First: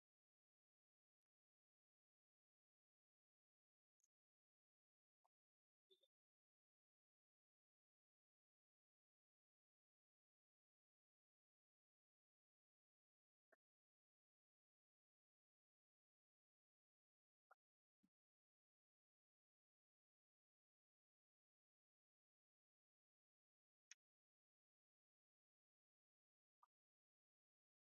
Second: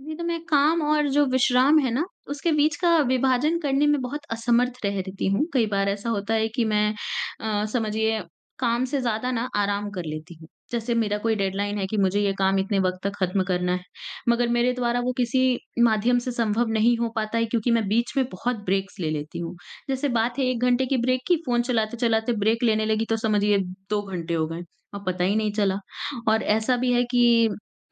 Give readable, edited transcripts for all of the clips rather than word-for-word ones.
जी, तो मैं काम और जो विश्राम है ना, उसके बीच का विभाजन करने में बहुत असमर्थ रह रहती हूँ। कई बार ऐसा होता है कि मैं समझिए काम से ज़्यादा ना आराम कर लेती हूँ। जैसे मेरा कोई डेडलाइन है कि मुझे ये काम इतने वक़्त तक ख़त्म करना है, मगर मेरे द्वारा वो किसी माध्यम से संभव नहीं हो पाता है क्योंकि मैं बीच में बहुत ब्रेक्स ले लेती हूँ। जैसे बात है 1 घंटे की ब्रेक की, फ़ोन चलाते-चलाते ब्रेक लेने लगी तो समझिए 2 घंटे हो गए और पता ही नहीं चला। और ऐसा भी है कि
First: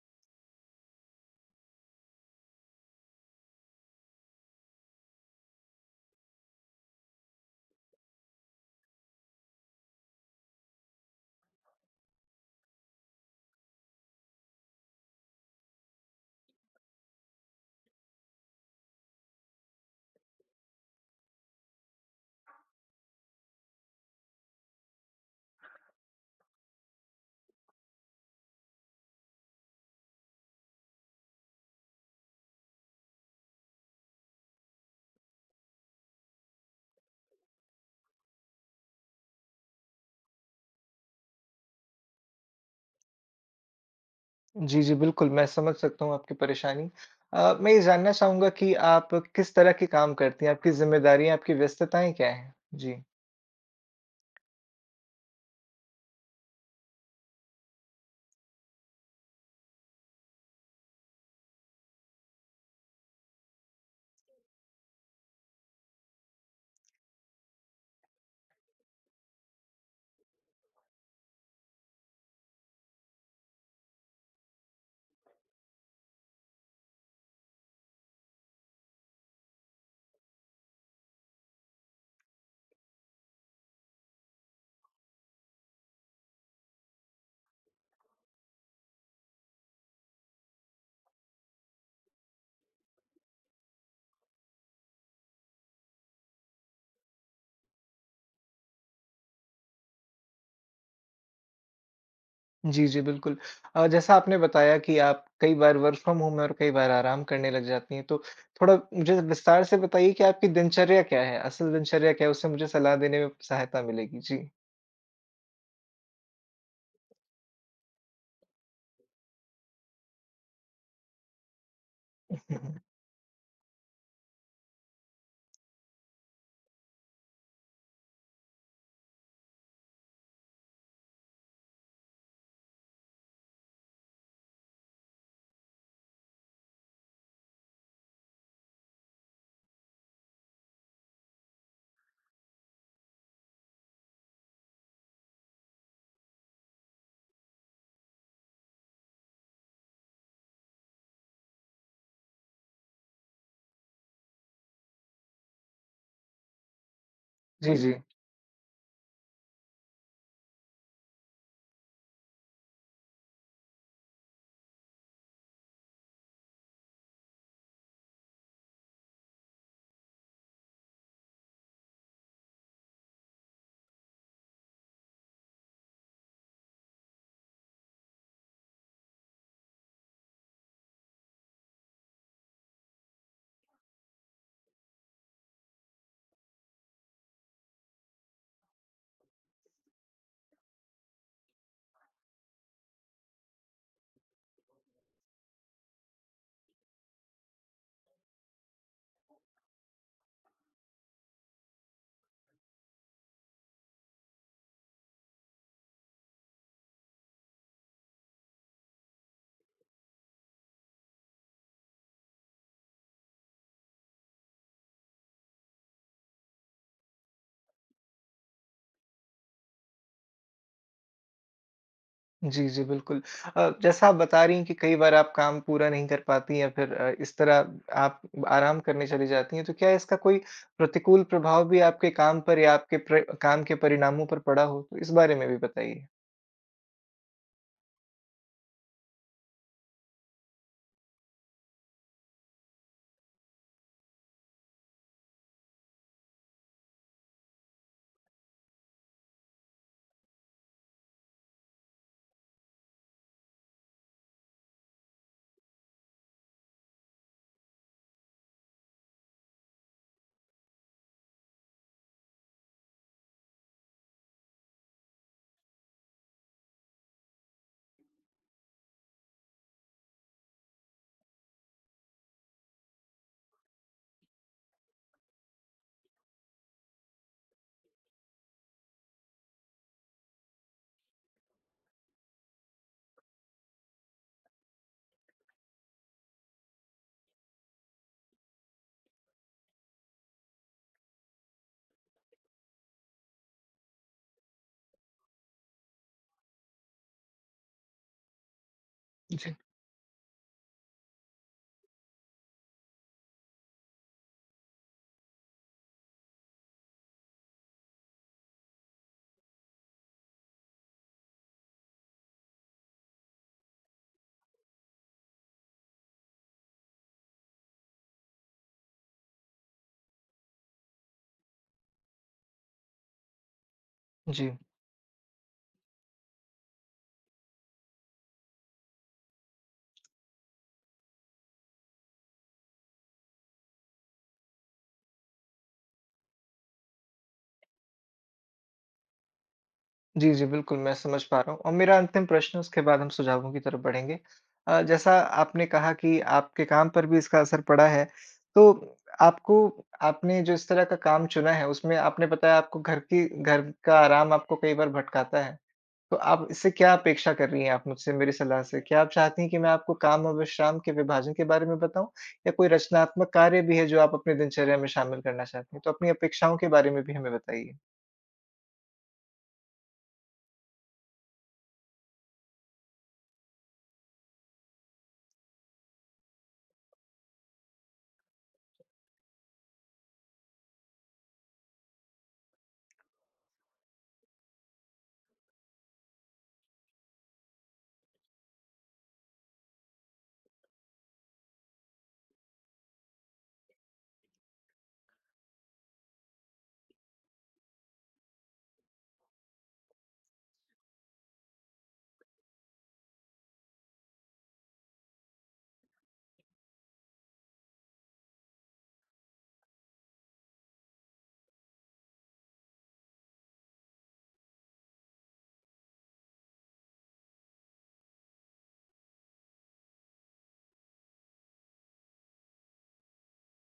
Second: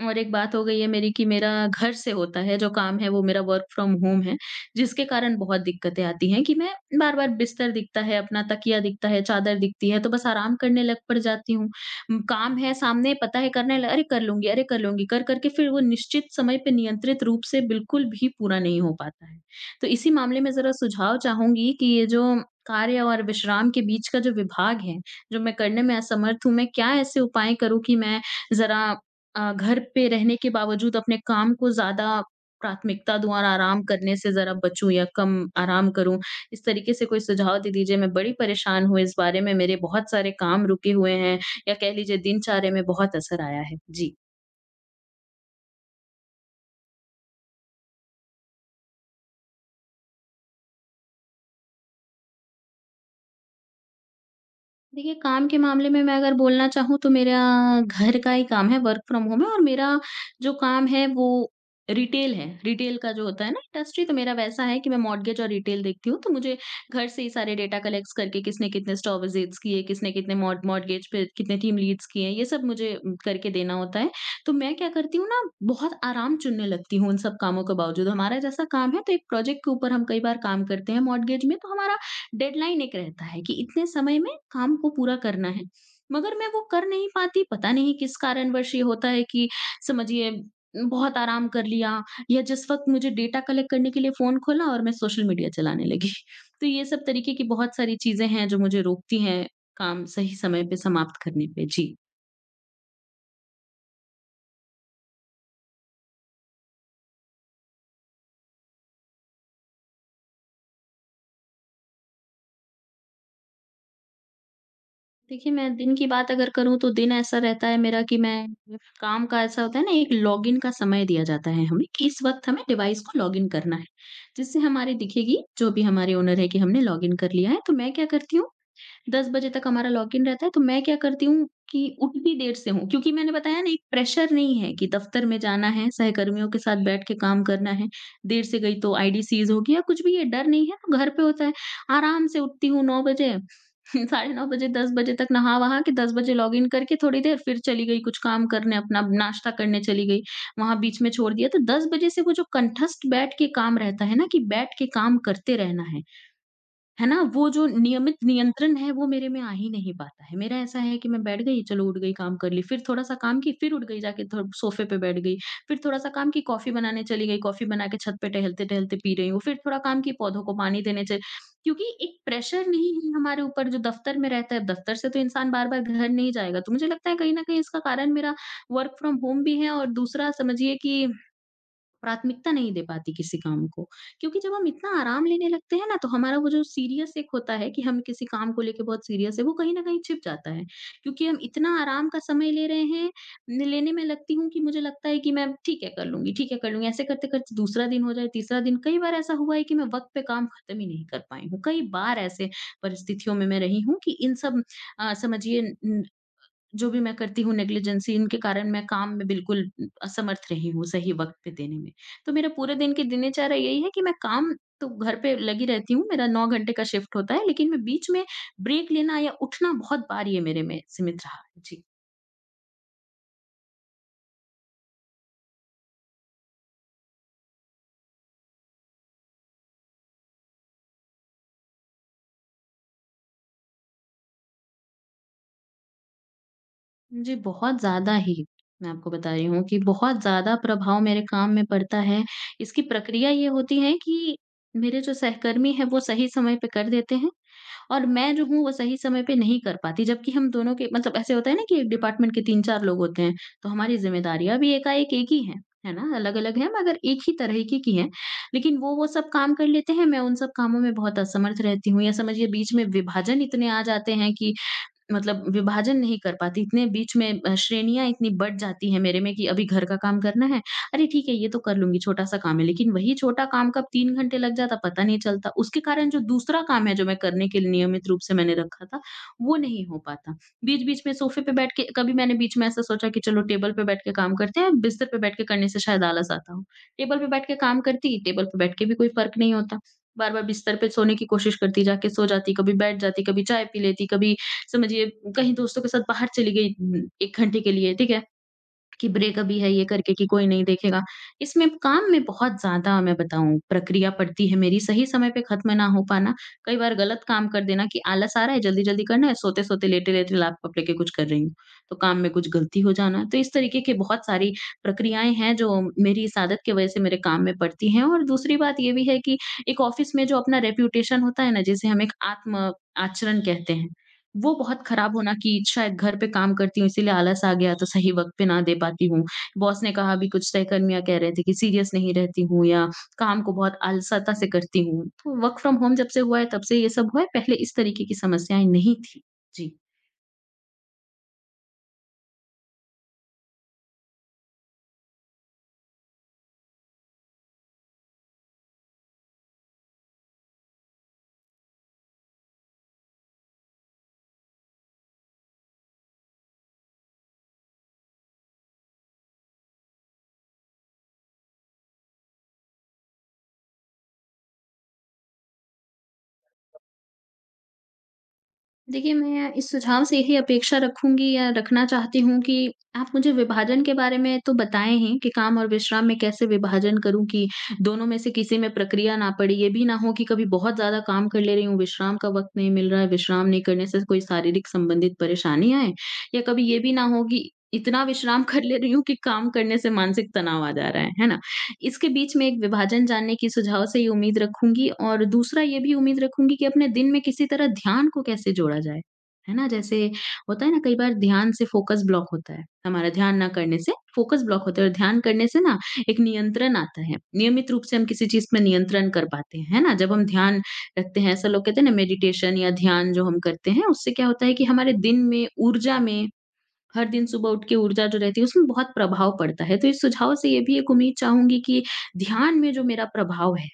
और एक बात हो गई है मेरी कि मेरा घर से होता है, जो काम है वो मेरा वर्क फ्रॉम होम है, जिसके कारण बहुत दिक्कतें आती हैं कि मैं बार-बार बिस्तर दिखता है, अपना तकिया दिखता है, चादर दिखती है, तो बस आराम करने लग पड़ जाती हूँ। काम है सामने, पता है करने ल अरे कर लूँगी, कर-कर के फिर वो निश्चित समय पे नियंत्रित रूप से बिल्कुल भी पूरा नहीं हो पाता है। तो इसी मामले में ज़रा सुझाव चाहूँगी कि ये जो कार्य और विश्राम के बीच का जो विभाग है, जो मैं करने में असमर्थ हूँ, मैं क्या ऐसे उपाय करूँ कि मैं ज़रा घर पे रहने के बावजूद अपने काम को ज़्यादा प्राथमिकता दूँ और आराम करने से ज़रा बचूँ या कम आराम करूँ, इस तरीके से कोई सुझाव दे दीजिए। मैं बड़ी परेशान हूँ इस बारे में, मेरे बहुत सारे काम रुके हुए हैं या कह लीजिए दिनचर्या में बहुत असर आया है। जी। जी, जी, बिल्कुल, मैं समझ सकता हूँ आपकी परेशानी। मैं ये जानना चाहूँगा कि आप किस तरह के काम करती हैं? आपकी ज़िम्मेदारियाँ, आपकी व्यस्तताएँ क्या हैं? जी। देखिए, काम के मामले में मैं अगर बोलना चाहूँ तो मेरा घर का ही काम है, वर्क फ्रॉम होम है और मेरा जो काम है वो रिटेल है। रिटेल का जो होता है ना इंडस्ट्री, तो मेरा वैसा है कि मैं मॉर्टगेज और रिटेल देखती हूँ, तो मुझे घर से ही सारे डाटा कलेक्ट्स करके किसने कितने स्टोर विजिट्स किए, किसने कितने मॉर्टगेज पे कितने टीम लीड्स किए, ये सब मुझे करके देना होता है। तो मैं क्या करती हूँ ना, बहुत आराम चुनने लगती हूँ उन सब कामों के बावजूद। हमारा जैसा काम है तो एक प्रोजेक्ट के ऊपर हम कई बार काम करते हैं मॉर्टगेज में, तो हमारा डेडलाइन एक रहता है कि इतने समय में काम को पूरा करना है, मगर मैं वो कर नहीं पाती, पता नहीं किस कारणवश ये होता है कि समझिए बहुत आराम कर लिया या जिस वक़्त मुझे डेटा कलेक्ट करने के लिए फ़ोन खोला और मैं सोशल मीडिया चलाने लगी। तो ये सब तरीके की बहुत सारी चीज़ें हैं जो मुझे रोकती हैं काम सही समय पे समाप्त करने पे। जी। जी, जी, बिल्कुल। जैसा आपने बताया कि आप कई बार वर्क फ्रॉम होम और कई बार आराम करने लग जाती हैं, तो थोड़ा मुझे विस्तार से बताइए कि आपकी दिनचर्या क्या है? असल दिनचर्या क्या है? उससे मुझे सलाह देने में सहायता मिलेगी। जी। देखिए, मैं दिन की बात अगर करूँ तो दिन ऐसा रहता है मेरा कि मैं काम का ऐसा होता है ना, एक लॉगिन का समय दिया जाता है हमें कि इस वक़्त हमें डिवाइस को लॉगिन करना है, जिससे हमारी दिखेगी जो भी हमारे ओनर है कि हमने लॉगिन कर लिया है। तो मैं क्या करती हूँ, 10 बजे तक हमारा लॉगिन रहता है तो मैं क्या करती हूँ कि उतनी देर से हूँ, क्योंकि मैंने बताया ना, एक प्रेशर नहीं है कि दफ्तर में जाना है, सहकर्मियों के साथ बैठ के काम करना है, देर से गई तो आईडी सीज़ होगी या कुछ भी, ये डर नहीं है, तो घर पे होता है। आराम से उठती हूँ 9 बजे साढ़े 9 बजे, 10 बजे तक नहा-वहा के 10 बजे लॉगिन करके थोड़ी देर फिर चली गई, कुछ काम करने अपना नाश्ता करने चली गई। वहाँ बीच में छोड़ दिया तो 10 बजे से वो जो कंठस्थ बैठ के काम रहता है ना, कि बैठ के काम करते रहना है। है ना? वो जो जी, जी। नियमित नियंत्रण है वो मेरे में आ ही नहीं पाता है। मेरा ऐसा है कि मैं बैठ गई, चलो उठ गई काम कर ली, फिर थोड़ा-सा काम की, फिर उठ गई जाके थो सोफ़े पे बैठ गई, फिर थोड़ा-सा काम की, कॉफ़ी बनाने चली गई, कॉफ़ी बना के छत पे टहलते-टहलते पी रही हूँ, फिर थोड़ा काम की, पौधों को पानी देने चल, क्योंकि एक प्रेशर नहीं है हमारे ऊपर जो दफ़्तर में रहता है, दफ़्तर से तो इंसान बार-बार घर नहीं जाएगा। तो मुझे लगता है कहीं न कहीं इसका कारण मेरा वर्क फ्रॉम होम भी है और दूसरा समझिए कि प्राथमिकता नहीं दे पाती किसी काम को। क्योंकि जब हम इतना आराम लेने लगते हैं ना, तो हमारा वो जो सीरियस एक होता है कि हम किसी काम को लेके बहुत सीरियस है, वो कहीं न कहीं छिप जाता है। क्योंकि हम इतना आराम का समय ले रहे हैं, न लेने मैं लगती हूँ कि मुझे लगता है कि मैं ठीक है, कर लूँगी, ठीक है, कर लूँगी। ऐसे करते-करते दूसरा दिन हो जाए, तीसरा दिन, कई बार ऐसा हुआ है कि मैं वक़्त पे काम खत्म ही नहीं कर पाई हूँ। कई बार ऐसे परिस्थितियों में मैं रही हूँ कि इन सब समझिए जो भी मैं करती हूँ नेग्लिजेंसी, इनके कारण मैं काम में बिल्कुल असमर्थ रही हूँ सही वक़्त पे देने में। तो मेरा पूरे दिन की दिनचर्या यही है कि मैं काम तो घर पे लगी रहती हूँ, मेरा 9 घंटे का शिफ्ट होता है, लेकिन मैं बीच में ब्रेक लेना या उठना, बहुत बार ये मेरे में सीमित रहा है। जी। जी, जी, बिल्कुल। जैसा आप बता रही हैं कि कई बार आप काम पूरा नहीं कर पाती या फिर इस तरह आप आराम करने चली जाती हैं, तो क्या इसका कोई प्रतिकूल प्रभाव भी आपके काम पर या आपके प्र काम के परिणामों पर पड़ा हो? तो इस बारे में भी बताइए। जी, बहुत ज़्यादा ही मैं आपको बता रही हूँ कि बहुत ज़्यादा प्रभाव मेरे काम में पड़ता है। इसकी प्रक्रिया ये होती है कि मेरे जो सहकर्मी हैं वो सही समय पे कर देते हैं। और मैं जो हूँ वो सही समय पे नहीं कर पाती, जबकि हम दोनों के मतलब ऐसे होता है ना कि एक डिपार्टमेंट के 3-4 लोग होते हैं, तो हमारी ज़िम्मेदारियाँ भी एकाएक एक ही हैं, है ना? अलग-अलग हैं मगर एक ही तरह की हैं, लेकिन वो सब काम कर लेते हैं, मैं उन सब कामों में बहुत असमर्थ रहती हूँ या समझिए बीच में विभाजन इतने आ जाते हैं कि मतलब विभाजन नहीं कर पाती। इतने बीच में श्रेणियाँ इतनी बढ़ जाती हैं मेरे में कि अभी घर का काम करना है, अरे ठीक है ये तो कर लूँगी, छोटा-सा काम है। लेकिन वही छोटा काम कब 3 घंटे लग जाता पता नहीं चलता। उसके कारण जो दूसरा काम है जो मैं करने के लिए नियमित रूप से मैंने रखा था, वो नहीं हो पाता। बीच-बीच में सोफ़े पे बैठ के कभी मैंने बीच में ऐसा सोचा कि चलो टेबल पे बैठ के काम करते हैं, बिस्तर पे बैठ के करने से शायद आलस आता हो। टेबल पे बैठ के काम करती, टेबल पे बैठ के भी कोई फ़र्क नहीं होता। बार-बार बिस्तर पे सोने की कोशिश करती, जाके सो जाती, कभी बैठ जाती, कभी चाय पी लेती, कभी समझिए कहीं दोस्तों के साथ बाहर चली गई 1 घंटे के लिए, ठीक है? कि ब्रेक जी। अभी है, ये करके कि कोई नहीं देखेगा। इसमें काम में बहुत ज़्यादा मैं बताऊँ प्रक्रिया पड़ती है मेरी, सही समय पे खत्म ना हो पाना, कई बार गलत काम कर देना कि आलस आ रहा है, जल्दी-जल्दी करना है, सोते-सोते, लेटे-लेटे लैपटॉप लेके कुछ कर रही हूँ, तो काम में कुछ गलती हो जाना। तो इस तरीके की बहुत सारी प्रक्रियाएँ हैं जो मेरी इस आदत की वजह से मेरे काम में पड़ती हैं। और दूसरी बात ये भी है कि एक ऑफ़िस में जो अपना रेप्यूटेशन होता है ना, जिसे हम एक आत्म आचरण कहते हैं, वो जी। बहुत खराब होना, कि शायद घर पे काम करती हूँ इसीलिए आलस आ गया तो सही वक़्त पे ना दे पाती हूँ। बॉस ने कहा अभी कुछ सहकर्मियाँ कह रहे थे कि सीरियस नहीं रहती हूँ या काम को बहुत आलसता से करती हूँ। तो वर्क फ्रॉम होम जब से हुआ है तब से ये सब हुआ है, पहले इस तरीके की समस्याएँ नहीं थी। जी। जी, जी, बिल्कुल, मैं समझ पा रहा हूँ और मेरा अंतिम प्रश्न उसके बाद हम सुझावों की तरफ बढ़ेंगे। जैसा आपने कहा कि आपके काम पर भी इसका असर पड़ा है, तो आपको आपने जो इस तरह का काम चुना है, उसमें आपने बताया आपको घर का आराम आपको कई बार भटकाता है। तो आप इससे क्या अपेक्षा कर रही हैं आप मुझसे मेरी सलाह से? क्या आप चाहती हैं कि मैं आपको काम और विश्राम के विभाजन के बारे में बताऊँ या कोई रचनात्मक कार्य भी है जो आप अपनी दिनचर्या में शामिल करना चाहती हैं? तो अपनी अपेक्षाओं के बारे में भी हमें बताइए। देखिए, मैं इस सुझाव से यही अपेक्षा रखूँगी या रखना चाहती हूँ कि आप मुझे विभाजन के बारे में तो बताएँ हैं कि काम और विश्राम में कैसे विभाजन करूँ कि दोनों में से किसी में प्रक्रिया ना पड़े। ये भी ना हो कि कभी बहुत ज़्यादा काम कर ले रही हूँ, विश्राम का वक़्त नहीं मिल रहा है, विश्राम नहीं करने से कोई शारीरिक संबंधित परेशानी आए या कभी ये भी ना हो कि इतना विश्राम कर ले रही हूँ कि काम करने से मानसिक तनाव आ जा रहा है। है ना? इसके बीच में एक विभाजन जानने की सुझाव से ये उम्मीद रखूँगी और दूसरा ये भी उम्मीद रखूँगी कि अपने दिन में किसी तरह ध्यान को कैसे जोड़ा जाए, है ना? जैसे होता है ना, कई बार ध्यान से फ़ोकस ब्लॉक होता है, हमारा ध्यान ना करने से फ़ोकस ब्लॉक होता है और ध्यान करने से ना, एक नियंत्रण आता है। नियमित रूप से हम किसी चीज़ पे नियंत्रण कर पाते हैं, है ना? जब हम ध्यान रखते हैं, ऐसा लोग कहते हैं ना, मेडिटेशन या ध्यान जो हम करते हैं उससे क्या होता है कि हमारे दिन में, ऊर्जा में, हर दिन सुबह उठ के ऊर्जा जो रहती है उसमें बहुत प्रभाव पड़ता है। तो इस सुझाव से ये भी एक उम्मीद चाहूँगी कि ध्यान में जो मेरा प्रभाव है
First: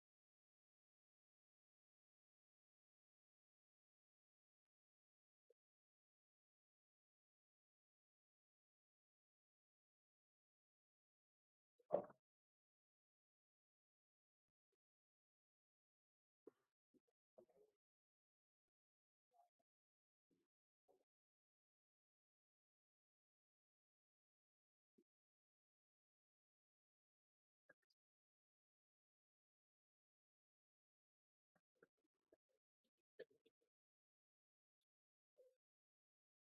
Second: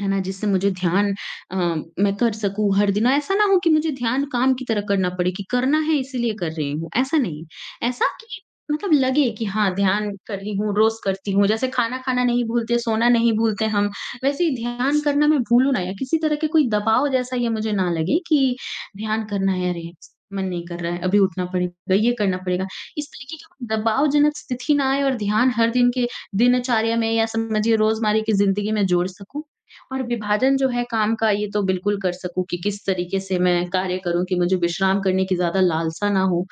है ना? जिससे मुझे ध्यान अ, मैं कर सकूँ हर दिन, और ऐसा ना हो कि मुझे ध्यान काम की तरह करना पड़े कि करना है इसीलिए कर रही हूँ, ऐसा नहीं। ऐसा कि मतलब लगे कि हाँ, ध्यान कर रही हूँ, रोज़ करती हूँ। जैसे खाना खाना नहीं भूलते, सोना नहीं भूलते हम, वैसे ही ध्यान करना मैं भूलूँ ना, या किसी तरह के कोई दबाव जैसा ये मुझे ना लगे कि ध्यान करना है, अरे! मन नहीं कर रहा है, अभी उठना पड़ेगा, ये करना पड़ेगा। इस तरीके की दबावजनक स्थिति ना आए और ध्यान हर दिन के दिनचर्या में या समझिए रोज़मर्रा की ज़िंदगी में जोड़ सकूँ। और विभाजन जो है काम का ये तो बिल्कुल कर सकूँ कि किस तरीके से मैं कार्य करूँ कि मुझे विश्राम करने की ज़्यादा लालसा ना हो,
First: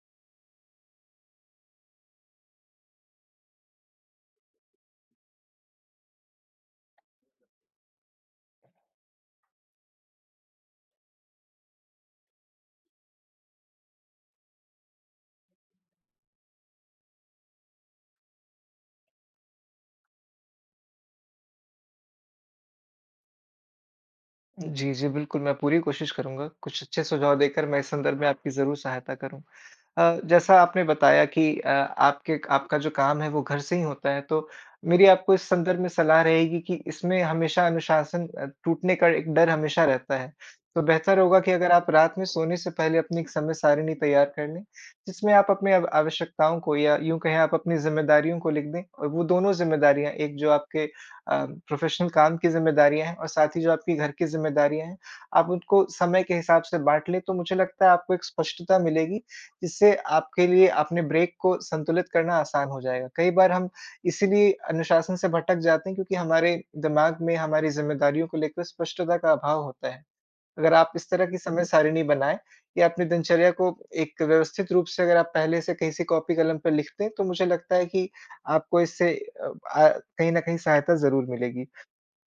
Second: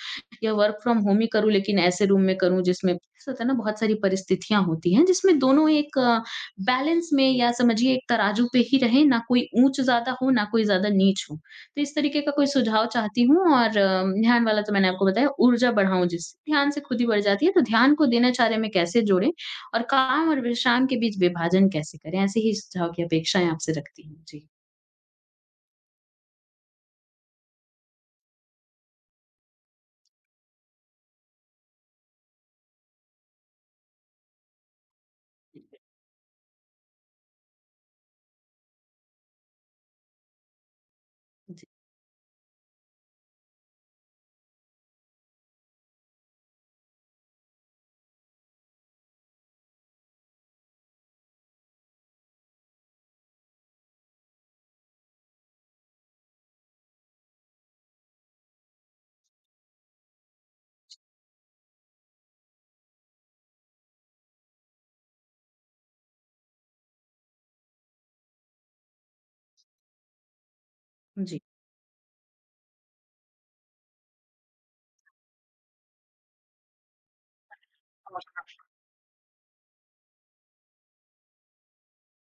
या वर्क फ्रॉम होम ही करूँ लेकिन ऐसे रूम में करूँ जिसमें ऐसा होता है ना, बहुत सारी परिस्थितियाँ होती हैं जिसमें दोनों एक बैलेंस में, या समझिए एक तराजू पे ही रहें, ना कोई ऊँच ज़्यादा हो, ना कोई ज़्यादा नीच हो। तो इस तरीके का कोई सुझाव चाहती हूँ। और ध्यान वाला तो मैंने आपको बताया, ऊर्जा बढ़ाऊँ जिससे ध्यान से खुद ही बढ़ जाती है, तो ध्यान को दिनचर्या में कैसे जोड़ें और काम और विश्राम के बीच विभाजन कैसे करें? ऐसे ही सुझाव की अपेक्षाएँ आपसे रखती हूँ। जी। जी, जी, बिल्कुल, मैं पूरी कोशिश करूँगा। कुछ अच्छे सुझाव देकर मैं इस संदर्भ में आपकी ज़रूर सहायता करूँ। जैसा आपने बताया कि आपके आपका जो काम है वो घर से ही होता है, तो मेरी आपको इस संदर्भ में सलाह रहेगी कि इसमें हमेशा अनुशासन टूटने का एक डर हमेशा रहता है। तो बेहतर होगा कि जी, अगर आप रात में सोने से पहले अपनी एक समय सारिणी तैयार कर लें, जिसमें आप अपने आव आवश्यकताओं को या यूँ कहें आप अपनी ज़िम्मेदारियों को लिख दें और वो दोनों ज़िम्मेदारियाँ एक जो आपके प्रोफ़ेशनल काम की ज़िम्मेदारियाँ हैं और साथ ही जो आपकी घर की ज़िम्मेदारियाँ हैं, आप उनको समय के हिसाब से बाँट लें, तो मुझे लगता है आपको एक स्पष्टता मिलेगी जिससे आपके लिए अपने ब्रेक को संतुलित करना आसान हो जाएगा। कई बार हम इसीलिए अनुशासन से भटक जाते हैं क्योंकि हमारे दिमाग में हमारी ज़िम्मेदारियों को लेकर स्पष्टता का अभाव होता है। अगर आप इस तरह की जी, समय सारिणी बनाएँ या अपनी दिनचर्या को एक व्यवस्थित रूप से अगर आप पहले से कहीं से कॉपी कलम पर लिखते हैं, तो मुझे लगता है कि आपको इससे अ, आ कहीं न कहीं सहायता ज़रूर मिलेगी।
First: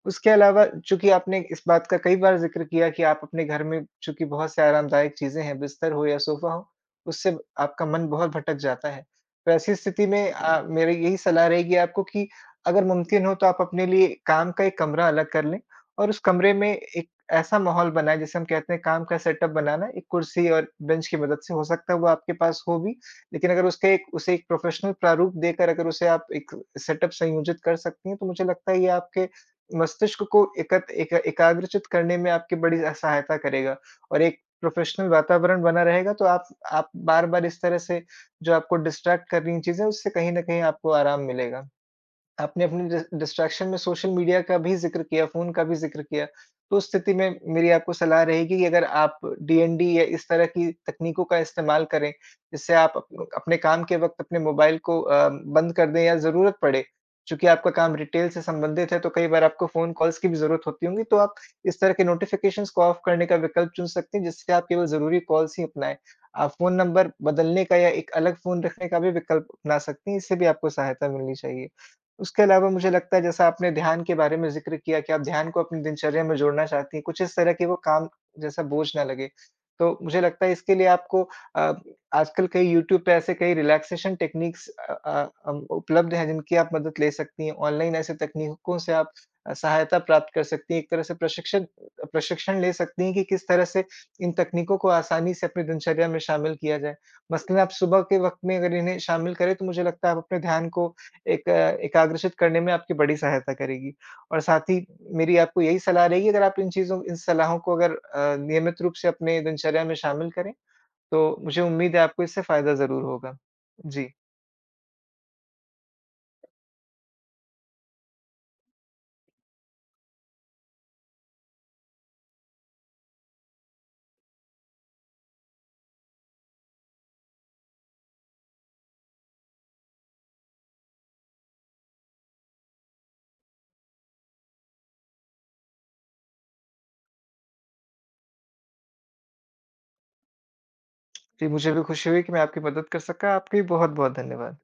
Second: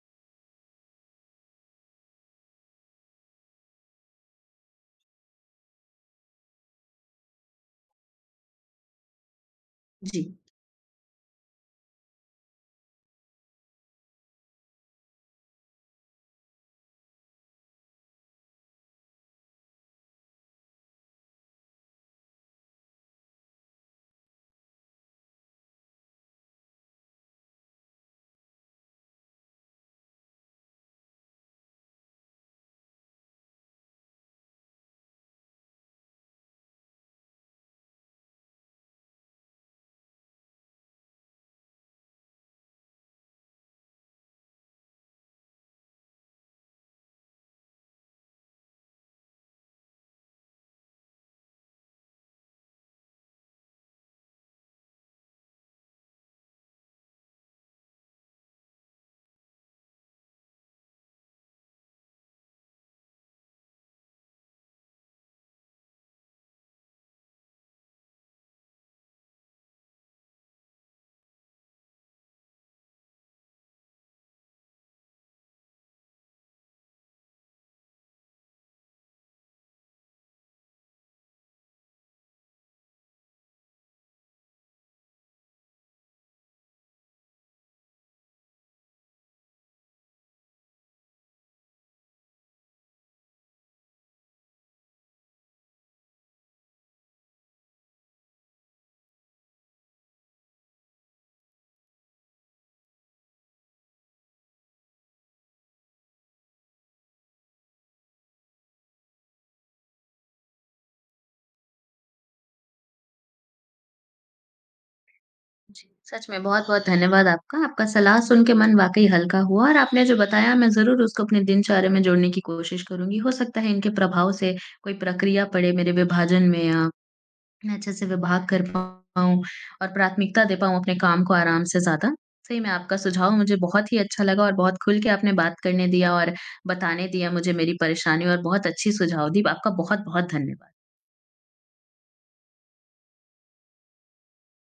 उसके अलावा चूँकि आपने इस बात का कई बार ज़िक्र किया कि आप अपने घर में चूँकि बहुत से आरामदायक चीज़ें हैं, बिस्तर हो या सोफ़ा हो, उससे आपका मन बहुत भटक जाता है। तो ऐसी स्थिति में जी, मेरी यही सलाह रहेगी आपको कि अगर मुमकिन हो तो आप अपने लिए काम का एक कमरा अलग कर लें और उस कमरे में एक ऐसा माहौल बनाएँ जिसे हम कहते हैं काम का सेटअप बनाना, एक कुर्सी और बेंच की मदद से हो सकता है वो आपके पास हो भी, लेकिन अगर उसके एक उसे एक प्रोफ़ेशनल प्रारूप देकर अगर उसे आप एक सेटअप संयोजित कर सकती हैं, तो मुझे लगता है ये आपके मस्तिष्क को एकत एका एकाग्रचित करने में आपकी बड़ी सहायता करेगा और एक प्रोफ़ेशनल वातावरण बना रहेगा तो आप बार-बार इस तरह से जो आपको डिस्ट्रैक्ट कर रही हैं चीज़ें उससे कहीं न कहीं आपको आराम मिलेगा। आपने अपनी डिस्ट्रैक्शन में सोशल मीडिया का भी ज़िक्र किया, फ़ोन का भी ज़िक्र किया। तो उस स्थिति में मेरी आपको सलाह रहेगी कि अगर आप डीएनडी या इस तरह की तकनीकों का इस्तेमाल करें, जिससे आप अप अपने काम के वक़्त अपने मोबाइल को बंद कर दें या ज़रूरत पड़े, चूँकि आपका काम रिटेल से संबंधित है, तो कई बार आपको फ़ोन कॉल्स की भी ज़रूरत होती होंगी, तो आप इस तरह के नोटिफ़िकेशंस को ऑफ करने का विकल्प चुन सकते हैं, जिससे आप केवल ज़रूरी कॉल्स ही अपनाएँ। आप फ़ोन नंबर बदलने का या एक अलग फ़ोन रखने का भी विकल्प अपना सकती हैं, इससे भी आपको सहायता मिलनी चाहिए। उसके अलावा मुझे लगता है जैसा आपने ध्यान के बारे में ज़िक्र किया कि आप ध्यान को अपनी दिनचर्या में जोड़ना चाहती हैं, कुछ इस तरह के वो काम जैसा बोझ ना लगे। तो मुझे लगता है इसके लिए आपको अ, आजकल कई यूट्यूब पे ऐसे कई रिलैक्सेशन टेक्निक्स उपलब्ध हैं जिनकी आप मदद ले सकती हैं। ऑनलाइन ऐसे तकनीकों से आप सहायता प्राप्त कर सकती हैं। एक तरह से प्रशिक्षण प्रशिक्षण ले सकती हैं कि किस तरह से इन तकनीकों को आसानी से अपनी दिनचर्या में शामिल किया जाए। मसलन आप सुबह के वक़्त में अगर इन्हें शामिल करें तो मुझे लगता है आप अपने ध्यान को एक अ, एकाग्रचित करने में आपकी बड़ी सहायता करेगी। और साथ ही मेरी आपको यही सलाह रहेगी अगर आप इन चीज़ों इन सलाहों को अगर नियमित रूप से अपने दिनचर्या में शामिल करें, तो मुझे उम्मीद है आपको इससे फ़ायदा ज़रूर होगा। जी। जी। सच में बहुत-बहुत धन्यवाद आपका। आपका सलाह सुन के मन वाक़ई हल्का हुआ और आपने जो बताया मैं ज़रूर उसको अपने दिनचर्या में जोड़ने की कोशिश करूँगी। हो सकता है इनके प्रभाव से कोई प्रक्रिया पड़े मेरे विभाजन में या मैं अच्छे से विभाग कर पाऊँ और प्राथमिकता दे पाऊँ अपने काम को आराम से ज़्यादा। सही में आपका सुझाव मुझे बहुत ही अच्छा लगा और बहुत खुल के आपने बात करने दिया और बताने दिया मुझे मेरी परेशानी, और बहुत अच्छी सुझाव दी। आपका बहुत-बहुत धन्यवाद। जी, मुझे भी खुशी हुई कि मैं आपकी मदद कर सका। आपका भी बहुत-बहुत धन्यवाद।